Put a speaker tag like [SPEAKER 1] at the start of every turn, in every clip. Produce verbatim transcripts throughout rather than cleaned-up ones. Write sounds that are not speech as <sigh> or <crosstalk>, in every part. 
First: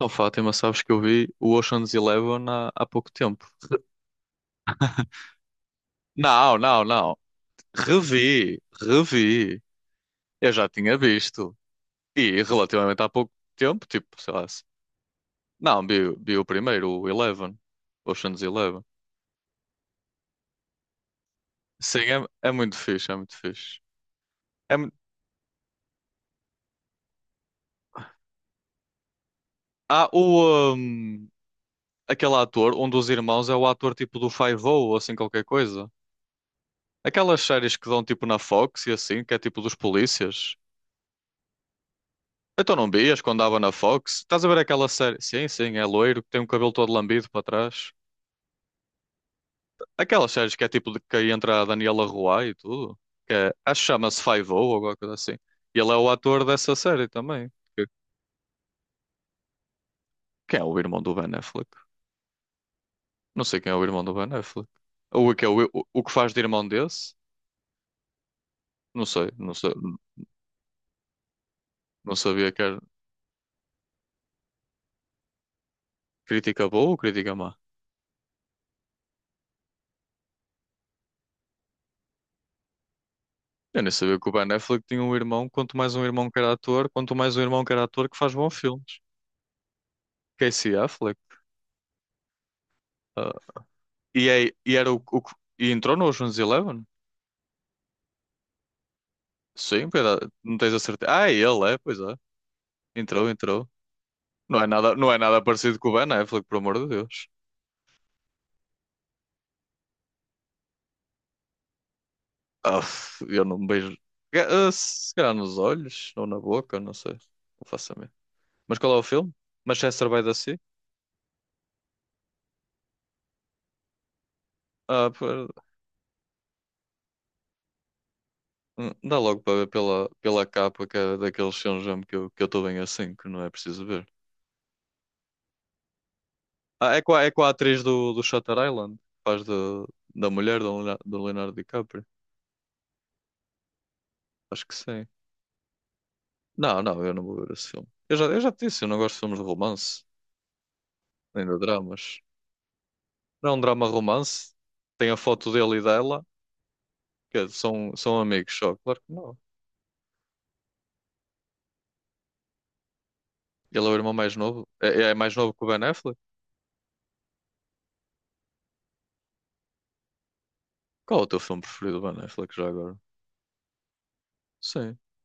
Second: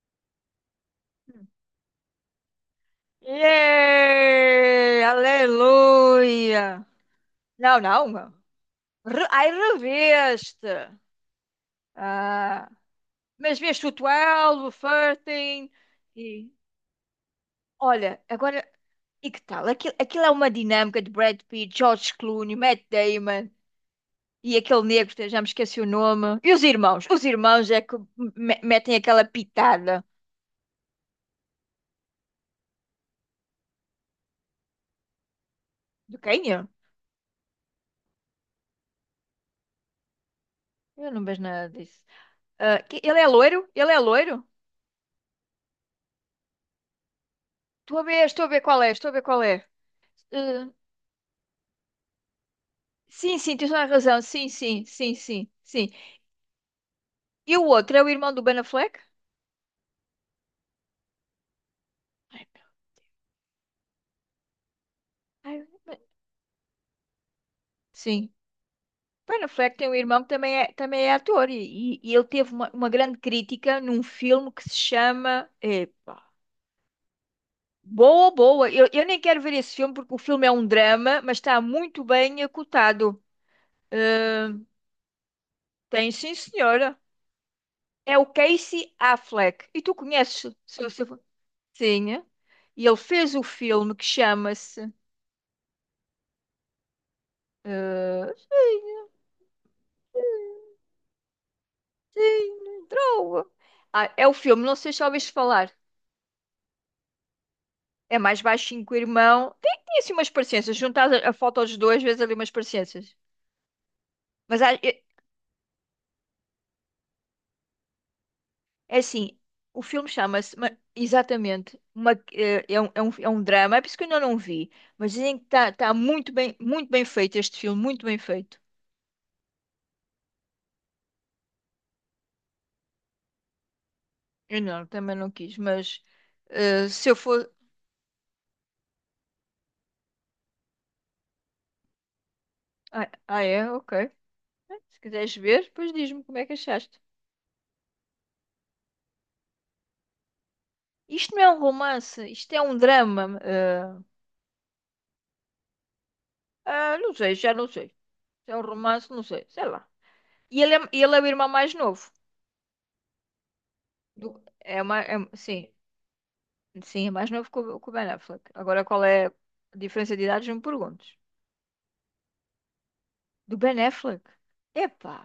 [SPEAKER 1] Não, Fátima, sabes que eu vi o Ocean's Eleven há, há pouco tempo.
[SPEAKER 2] Yay!
[SPEAKER 1] Não, não,
[SPEAKER 2] Aleluia!
[SPEAKER 1] não.
[SPEAKER 2] Não, não.
[SPEAKER 1] Revi,
[SPEAKER 2] Re- Ai,
[SPEAKER 1] revi. Eu já
[SPEAKER 2] reveste.
[SPEAKER 1] tinha visto. E
[SPEAKER 2] Ah,
[SPEAKER 1] relativamente há pouco
[SPEAKER 2] mas
[SPEAKER 1] tempo,
[SPEAKER 2] veste o
[SPEAKER 1] tipo, sei lá.
[SPEAKER 2] doze,
[SPEAKER 1] se-
[SPEAKER 2] o treze
[SPEAKER 1] Não, vi, vi o
[SPEAKER 2] e...
[SPEAKER 1] primeiro, o Eleven.
[SPEAKER 2] Olha,
[SPEAKER 1] Ocean's
[SPEAKER 2] agora...
[SPEAKER 1] Eleven.
[SPEAKER 2] E que tal? Aquilo, aquilo é uma dinâmica de Brad Pitt,
[SPEAKER 1] Sim,
[SPEAKER 2] George
[SPEAKER 1] é, é
[SPEAKER 2] Clooney,
[SPEAKER 1] muito
[SPEAKER 2] Matt
[SPEAKER 1] fixe, é muito
[SPEAKER 2] Damon
[SPEAKER 1] fixe.
[SPEAKER 2] e
[SPEAKER 1] É,
[SPEAKER 2] aquele
[SPEAKER 1] mu-
[SPEAKER 2] negro, que já me esqueci o nome. E os irmãos? Os irmãos é que me- metem aquela pitada.
[SPEAKER 1] há o. hum, aquele ator, um dos irmãos é o ator tipo do Five-O ou assim qualquer coisa.
[SPEAKER 2] De quem é?
[SPEAKER 1] Aquelas séries que dão tipo na Fox e assim, que é tipo dos polícias.
[SPEAKER 2] Eu não vejo nada disso.
[SPEAKER 1] Então
[SPEAKER 2] Ah,
[SPEAKER 1] não
[SPEAKER 2] que- ele
[SPEAKER 1] vias
[SPEAKER 2] é
[SPEAKER 1] quando dava
[SPEAKER 2] loiro?
[SPEAKER 1] na
[SPEAKER 2] Ele é
[SPEAKER 1] Fox? Estás
[SPEAKER 2] loiro?
[SPEAKER 1] a ver aquela série? Sim, sim, é loiro, que tem o cabelo todo lambido para trás.
[SPEAKER 2] Estou a ver, estou a ver qual é, estou a ver qual é.
[SPEAKER 1] Aquelas séries
[SPEAKER 2] Eh,
[SPEAKER 1] que é tipo de que aí entra a Daniela Ruai e tudo. Que
[SPEAKER 2] sim,
[SPEAKER 1] é,
[SPEAKER 2] sim, tens
[SPEAKER 1] acho
[SPEAKER 2] toda
[SPEAKER 1] que
[SPEAKER 2] a razão.
[SPEAKER 1] chama-se
[SPEAKER 2] Sim,
[SPEAKER 1] Five-O ou
[SPEAKER 2] sim,
[SPEAKER 1] alguma coisa
[SPEAKER 2] sim,
[SPEAKER 1] assim.
[SPEAKER 2] sim,
[SPEAKER 1] E
[SPEAKER 2] sim.
[SPEAKER 1] ele é o ator dessa série também.
[SPEAKER 2] E o
[SPEAKER 1] Que-
[SPEAKER 2] outro é o irmão do Ben Affleck?
[SPEAKER 1] Quem é o irmão do Ben Affleck?
[SPEAKER 2] Ai, meu-
[SPEAKER 1] Não sei quem é o irmão do Ben Affleck. O que é
[SPEAKER 2] ai,
[SPEAKER 1] o, o, o
[SPEAKER 2] mas-
[SPEAKER 1] que faz de irmão desse?
[SPEAKER 2] Sim.
[SPEAKER 1] Não sei,
[SPEAKER 2] Ben
[SPEAKER 1] não sei.
[SPEAKER 2] Affleck tem um irmão que também é, também é ator e, e- e
[SPEAKER 1] Não
[SPEAKER 2] ele
[SPEAKER 1] sabia
[SPEAKER 2] teve
[SPEAKER 1] que
[SPEAKER 2] uma,
[SPEAKER 1] era
[SPEAKER 2] uma grande crítica num filme que se chama epá.
[SPEAKER 1] crítica boa ou crítica má.
[SPEAKER 2] Boa, boa. Eu, eu nem quero ver esse filme porque o filme é um drama, mas está muito bem acotado.
[SPEAKER 1] Eu nem sabia que o
[SPEAKER 2] Eh,
[SPEAKER 1] Ben Affleck tinha um irmão, quanto mais um
[SPEAKER 2] tem
[SPEAKER 1] irmão
[SPEAKER 2] sim,
[SPEAKER 1] que era ator,
[SPEAKER 2] senhora.
[SPEAKER 1] quanto mais um irmão que era ator que
[SPEAKER 2] É o
[SPEAKER 1] faz bons
[SPEAKER 2] Casey
[SPEAKER 1] filmes.
[SPEAKER 2] Affleck. E tu conheces,
[SPEAKER 1] Casey
[SPEAKER 2] se, se,
[SPEAKER 1] Affleck.
[SPEAKER 2] sim. E ele
[SPEAKER 1] ah,
[SPEAKER 2] fez o filme que
[SPEAKER 1] E, é, e era
[SPEAKER 2] chama-se.
[SPEAKER 1] o, o que- e entrou no Ocean's Eleven?
[SPEAKER 2] eh,
[SPEAKER 1] Sim, pera, não tens a certeza. Ah, é, ele é, pois é.
[SPEAKER 2] sim,
[SPEAKER 1] Entrou,
[SPEAKER 2] droga.
[SPEAKER 1] entrou.
[SPEAKER 2] Ah, é o
[SPEAKER 1] Não
[SPEAKER 2] filme,
[SPEAKER 1] é
[SPEAKER 2] não sei
[SPEAKER 1] nada,
[SPEAKER 2] se já
[SPEAKER 1] não é
[SPEAKER 2] ouviste
[SPEAKER 1] nada
[SPEAKER 2] falar.
[SPEAKER 1] parecido com o Ben Affleck, por amor de Deus.
[SPEAKER 2] É mais baixinho que o irmão. Tem, tem assim umas parecenças. Juntar a, a foto dos dois, vezes ali umas
[SPEAKER 1] Ah,
[SPEAKER 2] parecenças.
[SPEAKER 1] eu não me beijo.
[SPEAKER 2] Mas
[SPEAKER 1] Ga- ah,
[SPEAKER 2] há- é,
[SPEAKER 1] Se calhar nos olhos ou na boca, não sei. Não faço a mim. Mas qual é
[SPEAKER 2] é
[SPEAKER 1] o filme?
[SPEAKER 2] assim: o
[SPEAKER 1] Manchester
[SPEAKER 2] filme
[SPEAKER 1] by the
[SPEAKER 2] chama-se
[SPEAKER 1] Sea?
[SPEAKER 2] ma- exatamente. Uma, eh, é, um, é, um, é um drama. É por isso que eu ainda não vi.
[SPEAKER 1] Ah,
[SPEAKER 2] Mas dizem que
[SPEAKER 1] pera-
[SPEAKER 2] está tá tá muito bem, muito bem feito este filme, muito bem feito.
[SPEAKER 1] hum, dá logo para ver pela, pela capa, que é daqueles filmes mesmo que eu que eu estou bem assim, que não é preciso ver.
[SPEAKER 2] Eu não, também não quis. Mas eh,
[SPEAKER 1] Ah, é
[SPEAKER 2] se
[SPEAKER 1] com
[SPEAKER 2] eu
[SPEAKER 1] a, é com a
[SPEAKER 2] for.
[SPEAKER 1] atriz do, do Shutter Island, que faz de, da mulher do Leonardo- do Leonardo DiCaprio.
[SPEAKER 2] Ah, ah, é? Ok.
[SPEAKER 1] Acho que
[SPEAKER 2] Se
[SPEAKER 1] sim.
[SPEAKER 2] quiseres ver, depois diz-me como é que
[SPEAKER 1] Não,
[SPEAKER 2] achaste.
[SPEAKER 1] não, eu não vou ver esse filme. Eu já, eu já te disse, eu não gosto de filmes de romance,
[SPEAKER 2] Isto não
[SPEAKER 1] nem
[SPEAKER 2] é
[SPEAKER 1] de
[SPEAKER 2] um
[SPEAKER 1] dramas.
[SPEAKER 2] romance, isto é um drama.
[SPEAKER 1] Não é um drama romance. Tem a foto dele e dela,
[SPEAKER 2] Ah, ah, não sei,
[SPEAKER 1] que
[SPEAKER 2] já não sei.
[SPEAKER 1] são, são
[SPEAKER 2] Se
[SPEAKER 1] amigos
[SPEAKER 2] é um
[SPEAKER 1] só. Claro
[SPEAKER 2] romance,
[SPEAKER 1] que
[SPEAKER 2] não
[SPEAKER 1] não.
[SPEAKER 2] sei, sei lá. E ele é, ele é o irmão mais novo.
[SPEAKER 1] Ele é o irmão mais
[SPEAKER 2] Do-
[SPEAKER 1] novo.
[SPEAKER 2] é uma,
[SPEAKER 1] É, é
[SPEAKER 2] é-
[SPEAKER 1] mais novo que o
[SPEAKER 2] sim,
[SPEAKER 1] Ben Affleck?
[SPEAKER 2] sim, é mais novo que o, que o Ben Affleck. Agora, qual é a diferença de idades? Não me perguntes.
[SPEAKER 1] Qual é o teu filme preferido do Ben Affleck já agora?
[SPEAKER 2] Do Ben Affleck?
[SPEAKER 1] Sim.
[SPEAKER 2] Epá.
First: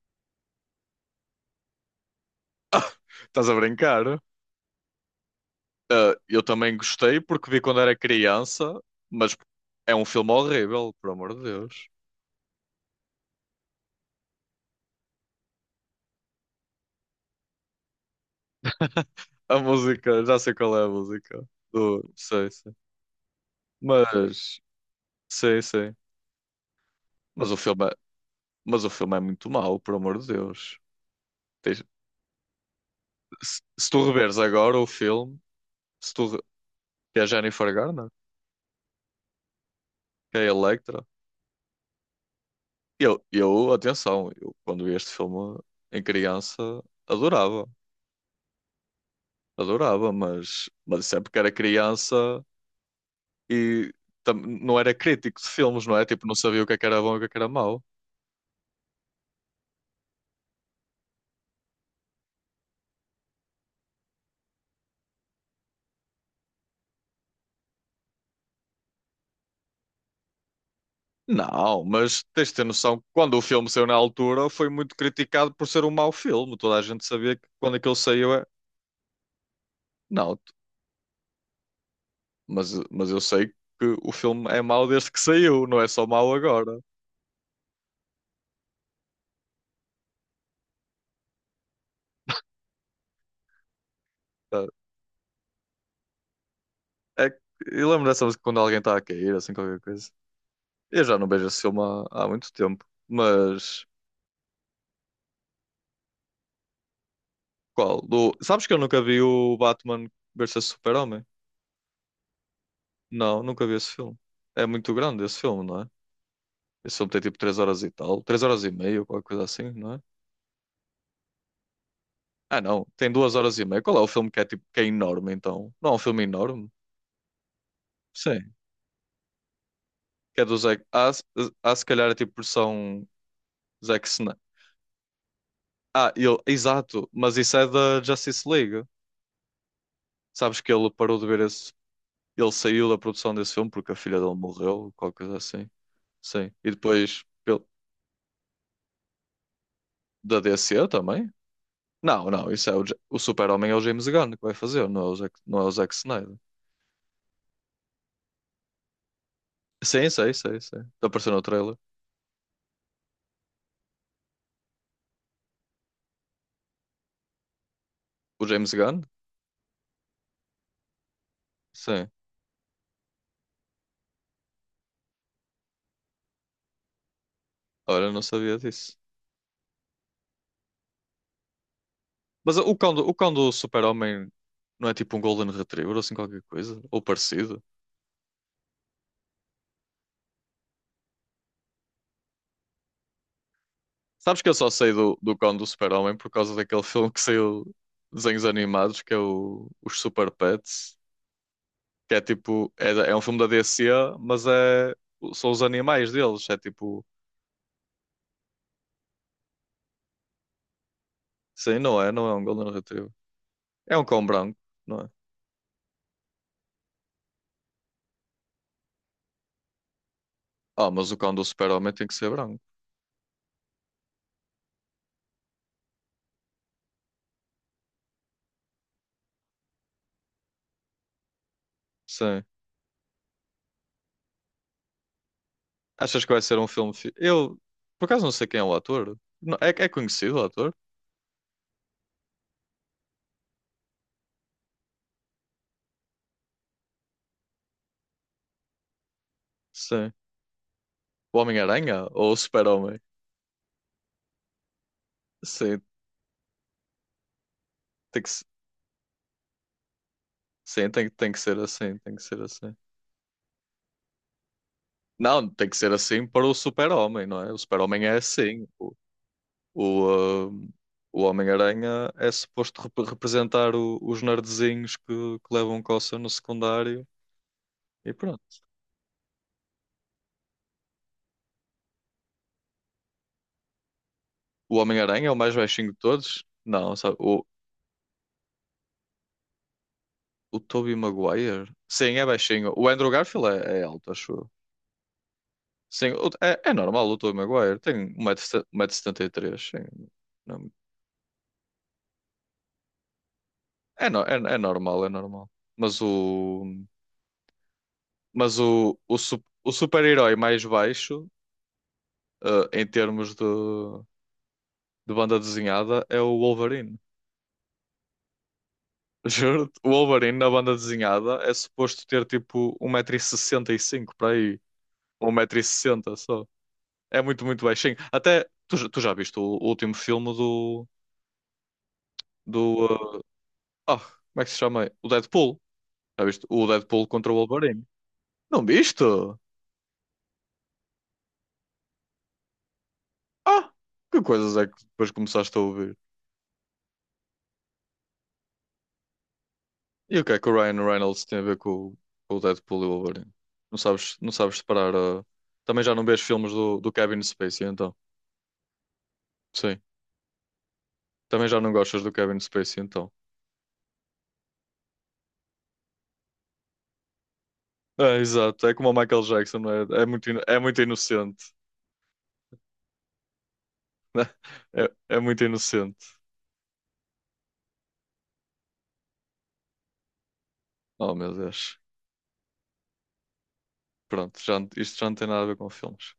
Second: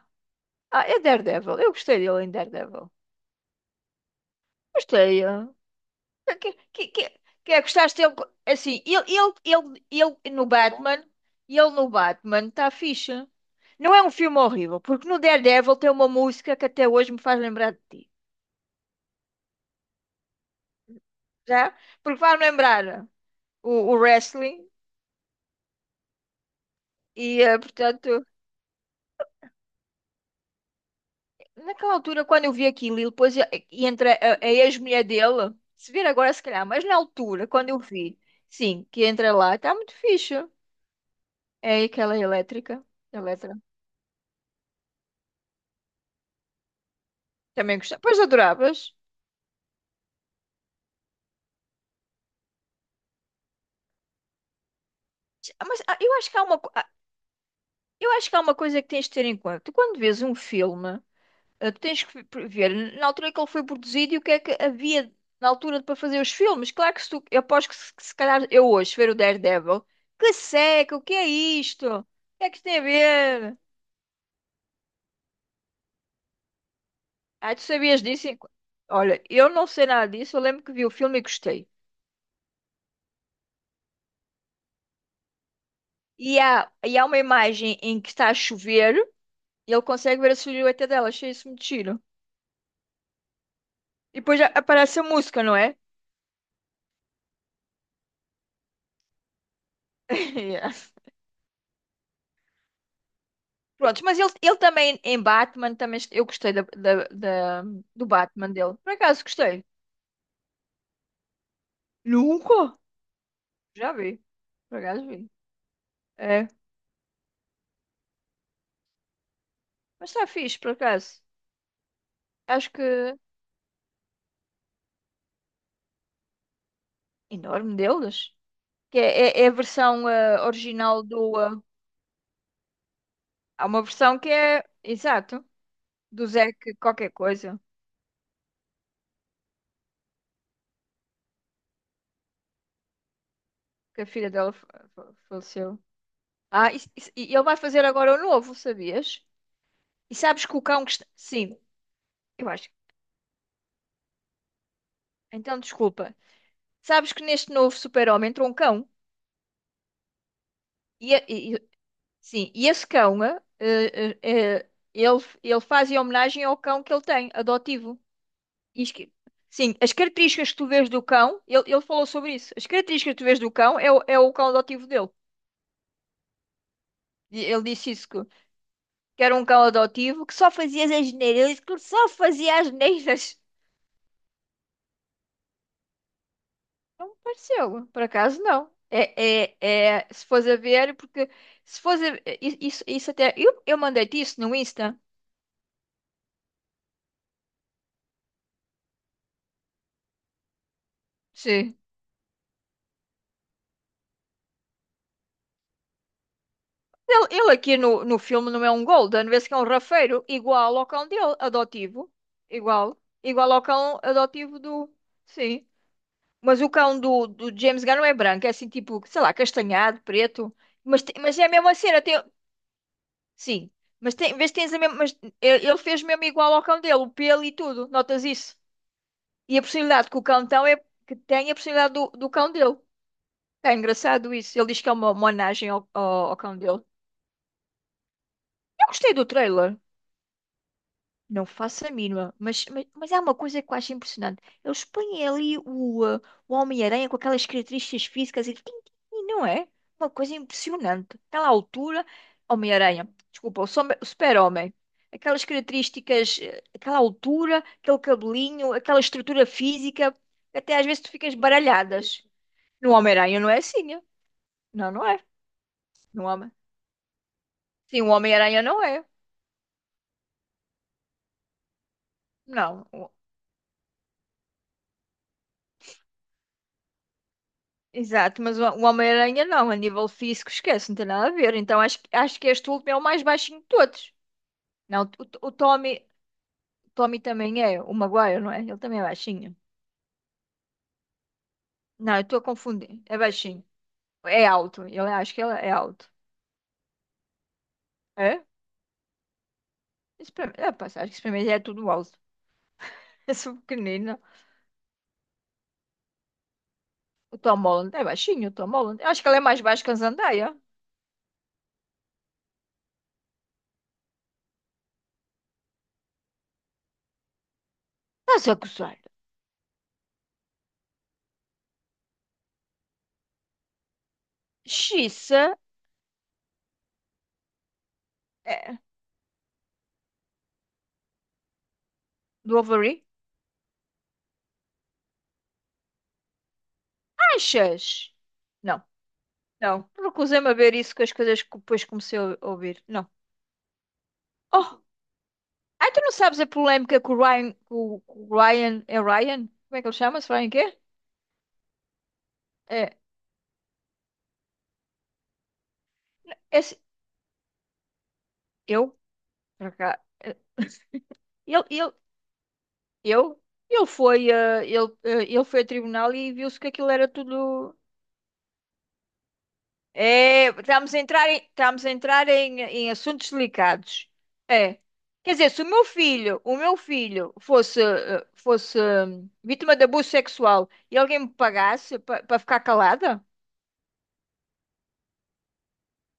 [SPEAKER 2] Ah, é Daredevil. Eu gostei dele em Daredevil.
[SPEAKER 1] <laughs> Estás a brincar?
[SPEAKER 2] Gostei. ah.
[SPEAKER 1] Ah, eu
[SPEAKER 2] Que,
[SPEAKER 1] também
[SPEAKER 2] que, que,
[SPEAKER 1] gostei porque
[SPEAKER 2] que
[SPEAKER 1] vi
[SPEAKER 2] é,
[SPEAKER 1] quando era
[SPEAKER 2] gostaste dele? co-
[SPEAKER 1] criança,
[SPEAKER 2] Assim, ele, ele,
[SPEAKER 1] mas
[SPEAKER 2] ele,
[SPEAKER 1] é um filme
[SPEAKER 2] ele no
[SPEAKER 1] horrível,
[SPEAKER 2] Batman,
[SPEAKER 1] por amor de
[SPEAKER 2] ele
[SPEAKER 1] Deus.
[SPEAKER 2] no Batman está fixe. Não é um filme horrível, porque no Daredevil tem uma música que até hoje me faz lembrar de ti.
[SPEAKER 1] <laughs> A música, já sei qual é a música.
[SPEAKER 2] Já?
[SPEAKER 1] Do,
[SPEAKER 2] Porque faz-me
[SPEAKER 1] sei, sei.
[SPEAKER 2] lembrar o, o
[SPEAKER 1] Mas.
[SPEAKER 2] wrestling
[SPEAKER 1] Sei, sei.
[SPEAKER 2] e,
[SPEAKER 1] Mas o
[SPEAKER 2] eh,
[SPEAKER 1] filme é,
[SPEAKER 2] portanto,
[SPEAKER 1] mas o filme é muito mau, por amor de Deus. Tens-
[SPEAKER 2] naquela altura, quando eu vi aquilo e depois e-
[SPEAKER 1] Se,
[SPEAKER 2] e
[SPEAKER 1] se tu
[SPEAKER 2] entra
[SPEAKER 1] reveres
[SPEAKER 2] a, a
[SPEAKER 1] agora o
[SPEAKER 2] ex-mulher
[SPEAKER 1] filme,
[SPEAKER 2] dele, se vir
[SPEAKER 1] se tu
[SPEAKER 2] agora,
[SPEAKER 1] re-
[SPEAKER 2] se calhar, mas na
[SPEAKER 1] que é a
[SPEAKER 2] altura, quando
[SPEAKER 1] Jennifer
[SPEAKER 2] eu
[SPEAKER 1] Garner,
[SPEAKER 2] vi, sim, que entra lá, está muito fixe.
[SPEAKER 1] que é a Electra,
[SPEAKER 2] É aquela elétrica,
[SPEAKER 1] eu,
[SPEAKER 2] elétrica.
[SPEAKER 1] eu, atenção, eu quando vi este filme em criança adorava,
[SPEAKER 2] Também gostava. Pois adoravas.
[SPEAKER 1] adorava, mas, mas sempre que era criança e tam- não era crítico de
[SPEAKER 2] Mas
[SPEAKER 1] filmes, não
[SPEAKER 2] ah,
[SPEAKER 1] é?
[SPEAKER 2] eu
[SPEAKER 1] Tipo,
[SPEAKER 2] acho
[SPEAKER 1] não
[SPEAKER 2] que há uma,
[SPEAKER 1] sabia o
[SPEAKER 2] co-
[SPEAKER 1] que é que
[SPEAKER 2] ah,
[SPEAKER 1] era bom e o que é que era mau.
[SPEAKER 2] eu acho que há uma coisa que tens de ter em conta. Tu, quando vês um filme, ah, tu tens que ver ver na altura em que ele foi produzido e o que é que havia na altura para fazer os filmes. Claro que se tu, eu aposto que se, que se calhar eu hoje ver o Daredevil, que seca, o que é
[SPEAKER 1] Não,
[SPEAKER 2] isto? O
[SPEAKER 1] mas
[SPEAKER 2] que
[SPEAKER 1] tens
[SPEAKER 2] é
[SPEAKER 1] de
[SPEAKER 2] que
[SPEAKER 1] ter
[SPEAKER 2] isto tem a
[SPEAKER 1] noção que quando o
[SPEAKER 2] ver?
[SPEAKER 1] filme saiu na altura foi muito criticado por ser um mau filme. Toda a gente sabia que
[SPEAKER 2] Ah, tu
[SPEAKER 1] quando aquilo
[SPEAKER 2] sabias disso?
[SPEAKER 1] saiu é.
[SPEAKER 2] Enqu- Olha, eu não sei nada disso,
[SPEAKER 1] Não,
[SPEAKER 2] eu lembro que vi o filme e gostei.
[SPEAKER 1] mas, mas eu sei que o filme é mau desde que saiu, não é só mau
[SPEAKER 2] E há,
[SPEAKER 1] agora.
[SPEAKER 2] e há uma imagem em que está a chover e ele consegue ver a silhueta dela, achei isso muito giro. E depois já
[SPEAKER 1] Tá?
[SPEAKER 2] aparece a música, não é?
[SPEAKER 1] É, que- eu lembro dessa música quando alguém está a cair, assim, qualquer coisa.
[SPEAKER 2] <laughs> Yeah.
[SPEAKER 1] Eu já não vejo esse filme há, há muito tempo. Mas
[SPEAKER 2] Prontos, mas ele, ele também em Batman, também est- eu gostei da, da, da-
[SPEAKER 1] qual?
[SPEAKER 2] do
[SPEAKER 1] Do,
[SPEAKER 2] Batman
[SPEAKER 1] sabes que
[SPEAKER 2] dele.
[SPEAKER 1] eu
[SPEAKER 2] Por
[SPEAKER 1] nunca vi
[SPEAKER 2] acaso
[SPEAKER 1] o
[SPEAKER 2] gostei?
[SPEAKER 1] Batman versus Super-Homem?
[SPEAKER 2] Nunca?
[SPEAKER 1] Não, nunca vi esse
[SPEAKER 2] Já
[SPEAKER 1] filme.
[SPEAKER 2] vi.
[SPEAKER 1] É
[SPEAKER 2] Por
[SPEAKER 1] muito
[SPEAKER 2] acaso
[SPEAKER 1] grande
[SPEAKER 2] vi.
[SPEAKER 1] esse filme, não é?
[SPEAKER 2] É.
[SPEAKER 1] Esse filme tem tipo três horas e tal, três horas e meia, ou qualquer coisa assim, não é?
[SPEAKER 2] Mas está fixe, por acaso.
[SPEAKER 1] Ah,
[SPEAKER 2] Acho
[SPEAKER 1] não, tem
[SPEAKER 2] que
[SPEAKER 1] duas horas e meia. Qual é o filme que é tipo que é enorme então? Não é um filme enorme?
[SPEAKER 2] enorme deles.
[SPEAKER 1] Sim.
[SPEAKER 2] Que é, é, é a versão
[SPEAKER 1] Que é
[SPEAKER 2] ah,
[SPEAKER 1] do Zack.
[SPEAKER 2] original
[SPEAKER 1] Ah, se
[SPEAKER 2] do. ah,
[SPEAKER 1] ah, se calhar é tipo versão
[SPEAKER 2] há uma
[SPEAKER 1] Zack
[SPEAKER 2] versão que
[SPEAKER 1] Snyder.
[SPEAKER 2] é. Exato.
[SPEAKER 1] Ah,
[SPEAKER 2] Do
[SPEAKER 1] ele,
[SPEAKER 2] Zack
[SPEAKER 1] exato,
[SPEAKER 2] qualquer
[SPEAKER 1] mas isso
[SPEAKER 2] coisa.
[SPEAKER 1] é da Justice League. Sabes que ele parou de ver esse. Ele saiu da produção desse filme porque a
[SPEAKER 2] Que a
[SPEAKER 1] filha
[SPEAKER 2] filha
[SPEAKER 1] dele
[SPEAKER 2] dela fa-
[SPEAKER 1] morreu,
[SPEAKER 2] fa-
[SPEAKER 1] qualquer coisa assim.
[SPEAKER 2] faleceu.
[SPEAKER 1] Sim. E
[SPEAKER 2] Ah, e, e-
[SPEAKER 1] depois
[SPEAKER 2] e ele vai
[SPEAKER 1] pel-
[SPEAKER 2] fazer agora o novo, sabias? E
[SPEAKER 1] da
[SPEAKER 2] sabes que o cão
[SPEAKER 1] D C
[SPEAKER 2] que está.
[SPEAKER 1] também?
[SPEAKER 2] Sim,
[SPEAKER 1] Não,
[SPEAKER 2] eu
[SPEAKER 1] não, isso
[SPEAKER 2] acho.
[SPEAKER 1] é o, Ja- o Super-Homem é o James Gunn que vai fazer, não é o Zack, não
[SPEAKER 2] Então,
[SPEAKER 1] é o Zack
[SPEAKER 2] desculpa.
[SPEAKER 1] Snyder.
[SPEAKER 2] Sabes que neste novo super-homem entrou um cão.
[SPEAKER 1] Sim, sei, sei, sei. Está
[SPEAKER 2] E, a-
[SPEAKER 1] aparecendo no
[SPEAKER 2] e- e-
[SPEAKER 1] trailer.
[SPEAKER 2] sim, e esse cão, eh, eh, eh, ele, ele faz em homenagem ao cão que ele tem, adotivo.
[SPEAKER 1] O James
[SPEAKER 2] E
[SPEAKER 1] Gunn?
[SPEAKER 2] esque- sim, as características que tu vês do cão, ele, ele falou
[SPEAKER 1] Sim.
[SPEAKER 2] sobre isso. As características que tu vês do cão é, o- é o cão adotivo dele. E ele disse isso,
[SPEAKER 1] Ora,
[SPEAKER 2] que,
[SPEAKER 1] não sabia disso.
[SPEAKER 2] que era um cão adotivo que só fazia as asneiras. Ele disse que só
[SPEAKER 1] Mas
[SPEAKER 2] fazia as
[SPEAKER 1] o cão do, o cão
[SPEAKER 2] asneiras.
[SPEAKER 1] do Super-Homem não é tipo um Golden Retriever ou assim qualquer coisa? Ou
[SPEAKER 2] Não me
[SPEAKER 1] parecido?
[SPEAKER 2] pareceu, por acaso não. É, é, é, se fores a ver, porque se fores a, isso, isso até. Eu, eu mandei-te isso
[SPEAKER 1] Sabes que eu
[SPEAKER 2] no
[SPEAKER 1] só sei
[SPEAKER 2] Insta.
[SPEAKER 1] do, do cão do Super-Homem por causa daquele <laughs> filme que saiu de desenhos animados, que é o, os Super Pets,
[SPEAKER 2] Sim.
[SPEAKER 1] que é tipo, é, da- é um filme da D C, mas é, são os animais deles, é tipo,
[SPEAKER 2] Ele, ele aqui no, no filme não é um Golden, vê-se que é um rafeiro igual ao cão dele,
[SPEAKER 1] sim, não é,
[SPEAKER 2] adotivo.
[SPEAKER 1] não é um Golden
[SPEAKER 2] Igual.
[SPEAKER 1] Retriever.
[SPEAKER 2] Igual ao
[SPEAKER 1] É
[SPEAKER 2] cão
[SPEAKER 1] um cão
[SPEAKER 2] adotivo
[SPEAKER 1] branco,
[SPEAKER 2] do.
[SPEAKER 1] não é?
[SPEAKER 2] Sim. Mas o cão do, do James Gunn não é branco, é assim tipo, sei lá, castanhado, preto.
[SPEAKER 1] Ah,
[SPEAKER 2] Mas,
[SPEAKER 1] mas
[SPEAKER 2] te-
[SPEAKER 1] o cão
[SPEAKER 2] mas
[SPEAKER 1] do
[SPEAKER 2] é a mesma
[SPEAKER 1] Super-Homem
[SPEAKER 2] cena.
[SPEAKER 1] tem que
[SPEAKER 2] Tem,
[SPEAKER 1] ser branco,
[SPEAKER 2] sim. Mas tem, vês que tens a mesma. Mas ele ele fez mesmo igual ao cão dele, o pelo e tudo. Notas isso? E a possibilidade que o cão tem é que tem a possibilidade do, do
[SPEAKER 1] sim.
[SPEAKER 2] cão dele. É engraçado isso. Ele diz que é uma uma homenagem ao,
[SPEAKER 1] Achas
[SPEAKER 2] ao,
[SPEAKER 1] que
[SPEAKER 2] ao
[SPEAKER 1] vai
[SPEAKER 2] cão
[SPEAKER 1] ser um
[SPEAKER 2] dele.
[SPEAKER 1] filme? fi- Eu, por acaso, não sei quem é o
[SPEAKER 2] Eu gostei
[SPEAKER 1] ator.
[SPEAKER 2] do
[SPEAKER 1] Não- É,
[SPEAKER 2] trailer.
[SPEAKER 1] é conhecido o ator?
[SPEAKER 2] Não faço a mínima, mas, mas, mas há uma coisa que eu acho impressionante. Eles põem ali o, ah, o Homem-Aranha com aquelas características físicas e, tim, tim, tim, não é? Uma
[SPEAKER 1] Sim.
[SPEAKER 2] coisa impressionante.
[SPEAKER 1] O
[SPEAKER 2] Aquela altura,
[SPEAKER 1] Homem-Aranha ou o Super-Homem?
[SPEAKER 2] Homem-Aranha, desculpa, o som- o Super-Homem. Aquelas
[SPEAKER 1] Sim,
[SPEAKER 2] características, eh, aquela altura, aquele
[SPEAKER 1] tem que, se-
[SPEAKER 2] cabelinho, aquela estrutura física, até às
[SPEAKER 1] sim
[SPEAKER 2] vezes
[SPEAKER 1] tem,
[SPEAKER 2] tu
[SPEAKER 1] tem
[SPEAKER 2] ficas
[SPEAKER 1] que ser assim, tem que
[SPEAKER 2] baralhadas.
[SPEAKER 1] ser assim.
[SPEAKER 2] No Homem-Aranha não é assim, é? Não, não é.
[SPEAKER 1] Não, tem que ser
[SPEAKER 2] No
[SPEAKER 1] assim para
[SPEAKER 2] Homem...
[SPEAKER 1] o Super-Homem, não é? O
[SPEAKER 2] Sim,
[SPEAKER 1] Super-Homem
[SPEAKER 2] o
[SPEAKER 1] é
[SPEAKER 2] Homem-Aranha
[SPEAKER 1] assim.
[SPEAKER 2] não
[SPEAKER 1] O,
[SPEAKER 2] é.
[SPEAKER 1] o, ah, o Homem-Aranha é suposto
[SPEAKER 2] Não.
[SPEAKER 1] rep- representar o- os nerdzinhos que, que levam coça no secundário e pronto.
[SPEAKER 2] Exato, mas o o Homem-Aranha não, a nível físico, esquece, não tem nada a ver. Então acho, que- acho que este último é o mais baixinho de todos.
[SPEAKER 1] O
[SPEAKER 2] Não,
[SPEAKER 1] Homem-Aranha é o
[SPEAKER 2] o, o
[SPEAKER 1] mais baixinho de
[SPEAKER 2] Tommy,
[SPEAKER 1] todos? Não, sabe?
[SPEAKER 2] Tommy
[SPEAKER 1] O,
[SPEAKER 2] também é, o Maguire, não é? Ele também é baixinho.
[SPEAKER 1] o Tobey Maguire? Sim,
[SPEAKER 2] Não, eu
[SPEAKER 1] é
[SPEAKER 2] estou a
[SPEAKER 1] baixinho. O
[SPEAKER 2] confundir.
[SPEAKER 1] Andrew
[SPEAKER 2] É
[SPEAKER 1] Garfield
[SPEAKER 2] baixinho.
[SPEAKER 1] é, é alto, acho
[SPEAKER 2] É
[SPEAKER 1] eu.
[SPEAKER 2] alto. Eu acho que ele é alto.
[SPEAKER 1] Sim, o- é, é normal o Tobey Maguire. Tem um
[SPEAKER 2] É?
[SPEAKER 1] metro e setenta e três sim.
[SPEAKER 2] Isso para mim, é, pá, acho que isso para mim já é tudo alto. <laughs> Eu sou
[SPEAKER 1] É,
[SPEAKER 2] pequenina.
[SPEAKER 1] no- é, é normal, é normal. Mas o,
[SPEAKER 2] O Tom Holland é baixinho, o
[SPEAKER 1] mas
[SPEAKER 2] Tom
[SPEAKER 1] o,
[SPEAKER 2] Holland. Eu
[SPEAKER 1] o,
[SPEAKER 2] acho que ele é
[SPEAKER 1] su-
[SPEAKER 2] mais
[SPEAKER 1] o
[SPEAKER 2] baixo que a
[SPEAKER 1] super-herói
[SPEAKER 2] Zendaya.
[SPEAKER 1] mais baixo, eh, em termos de, de banda desenhada, é o Wolverine.
[SPEAKER 2] Estás a gozar?
[SPEAKER 1] <laughs> Juro, o Wolverine na banda desenhada é suposto ter tipo um metro e sessenta e cinco para aí. Ou um
[SPEAKER 2] Xiça
[SPEAKER 1] metro e sessenta só. É muito, muito baixinho. Até, tu,
[SPEAKER 2] é,
[SPEAKER 1] já- tu já viste o, o último filme do,
[SPEAKER 2] do
[SPEAKER 1] do,
[SPEAKER 2] Overy?
[SPEAKER 1] eh, ah, como é que se chama? O Deadpool. Já viste o Deadpool contra o Wolverine?
[SPEAKER 2] Achas?
[SPEAKER 1] Não
[SPEAKER 2] Não.
[SPEAKER 1] viste?
[SPEAKER 2] Não, recusei-me a ver isso com as coisas que depois comecei a ouvir. Não.
[SPEAKER 1] Ah, que coisas é
[SPEAKER 2] Oh,
[SPEAKER 1] que depois começaste a
[SPEAKER 2] ai,
[SPEAKER 1] ouvir?
[SPEAKER 2] tu não sabes a polémica com o Ryan. Com, com o Ryan. É Ryan? Como é que ele
[SPEAKER 1] E o
[SPEAKER 2] chama-se?
[SPEAKER 1] que é que
[SPEAKER 2] Ryan
[SPEAKER 1] o
[SPEAKER 2] quê?
[SPEAKER 1] Ryan Reynolds tem a ver com, o com o Deadpool e o
[SPEAKER 2] É.
[SPEAKER 1] Wolverine? Não sabes, não sabes separar. ah, Também já não vês filmes
[SPEAKER 2] Esse,
[SPEAKER 1] do, do Kevin Spacey, então.
[SPEAKER 2] eu? Para
[SPEAKER 1] Sim.
[SPEAKER 2] cá. eh,
[SPEAKER 1] Também já
[SPEAKER 2] Ele,
[SPEAKER 1] não
[SPEAKER 2] ele,
[SPEAKER 1] gostas do Kevin Spacey, então.
[SPEAKER 2] eu? Ele foi, eh, ele, eh, ele foi a tribunal e viu-se que aquilo era tudo.
[SPEAKER 1] É, exato. É como o Michael Jackson, não é? É muito, ino-
[SPEAKER 2] É,
[SPEAKER 1] é muito
[SPEAKER 2] estamos a entrar em,
[SPEAKER 1] inocente.
[SPEAKER 2] estamos a entrar em, em assuntos delicados.
[SPEAKER 1] <laughs>
[SPEAKER 2] É.
[SPEAKER 1] É, é
[SPEAKER 2] Quer
[SPEAKER 1] muito
[SPEAKER 2] dizer, se o meu
[SPEAKER 1] inocente.
[SPEAKER 2] filho, o meu filho fosse, eh, fosse hum, vítima de abuso sexual e
[SPEAKER 1] Oh,
[SPEAKER 2] alguém me
[SPEAKER 1] meu Deus.
[SPEAKER 2] pagasse para ficar calada,
[SPEAKER 1] Pronto, já, não- isto já não tem nada a ver com filmes.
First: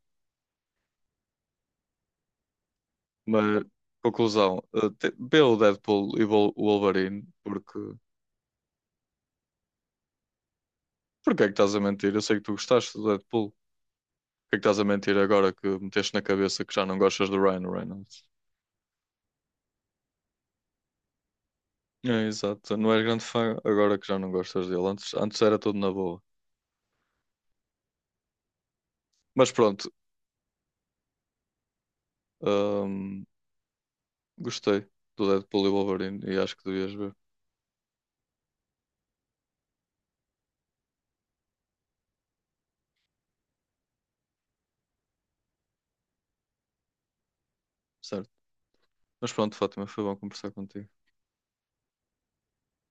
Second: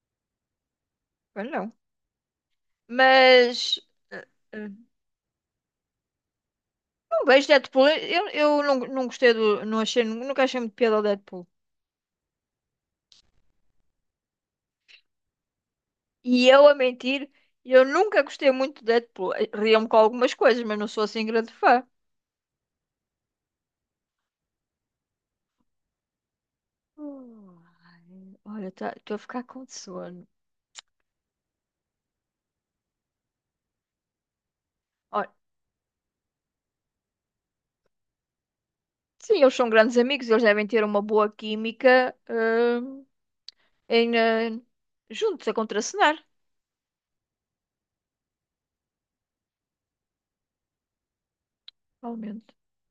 [SPEAKER 2] eu não.
[SPEAKER 1] Mas,
[SPEAKER 2] Mas eh,
[SPEAKER 1] conclusão,
[SPEAKER 2] eh,
[SPEAKER 1] ah, te- vê o Deadpool e o Wolverine,
[SPEAKER 2] não vejo
[SPEAKER 1] porque.
[SPEAKER 2] Deadpool. Eu, eu não, não gostei do, não achei, nunca achei muito piada ao
[SPEAKER 1] Porquê é
[SPEAKER 2] Deadpool.
[SPEAKER 1] que estás a mentir? Eu sei que tu gostaste do Deadpool. Porquê é que estás a mentir agora que meteste na
[SPEAKER 2] E eu
[SPEAKER 1] cabeça que
[SPEAKER 2] a
[SPEAKER 1] já não gostas
[SPEAKER 2] mentir,
[SPEAKER 1] do Ryan
[SPEAKER 2] eu nunca
[SPEAKER 1] Reynolds?
[SPEAKER 2] gostei muito de Deadpool. Riam-me com algumas coisas, mas não sou assim grande fã.
[SPEAKER 1] É, exato. Não és grande fã agora que já não gostas dele. Antes, antes era tudo na boa.
[SPEAKER 2] Ai, olha, estou a ficar
[SPEAKER 1] Mas
[SPEAKER 2] com
[SPEAKER 1] pronto,
[SPEAKER 2] sono.
[SPEAKER 1] hum, gostei do
[SPEAKER 2] Olha,
[SPEAKER 1] Deadpool e Wolverine e acho que devias ver.
[SPEAKER 2] sim, eles são grandes amigos, eles devem ter uma boa química, hum, em, eh, juntos a contracenar,
[SPEAKER 1] Certo. Mas pronto, Fátima, foi bom conversar contigo.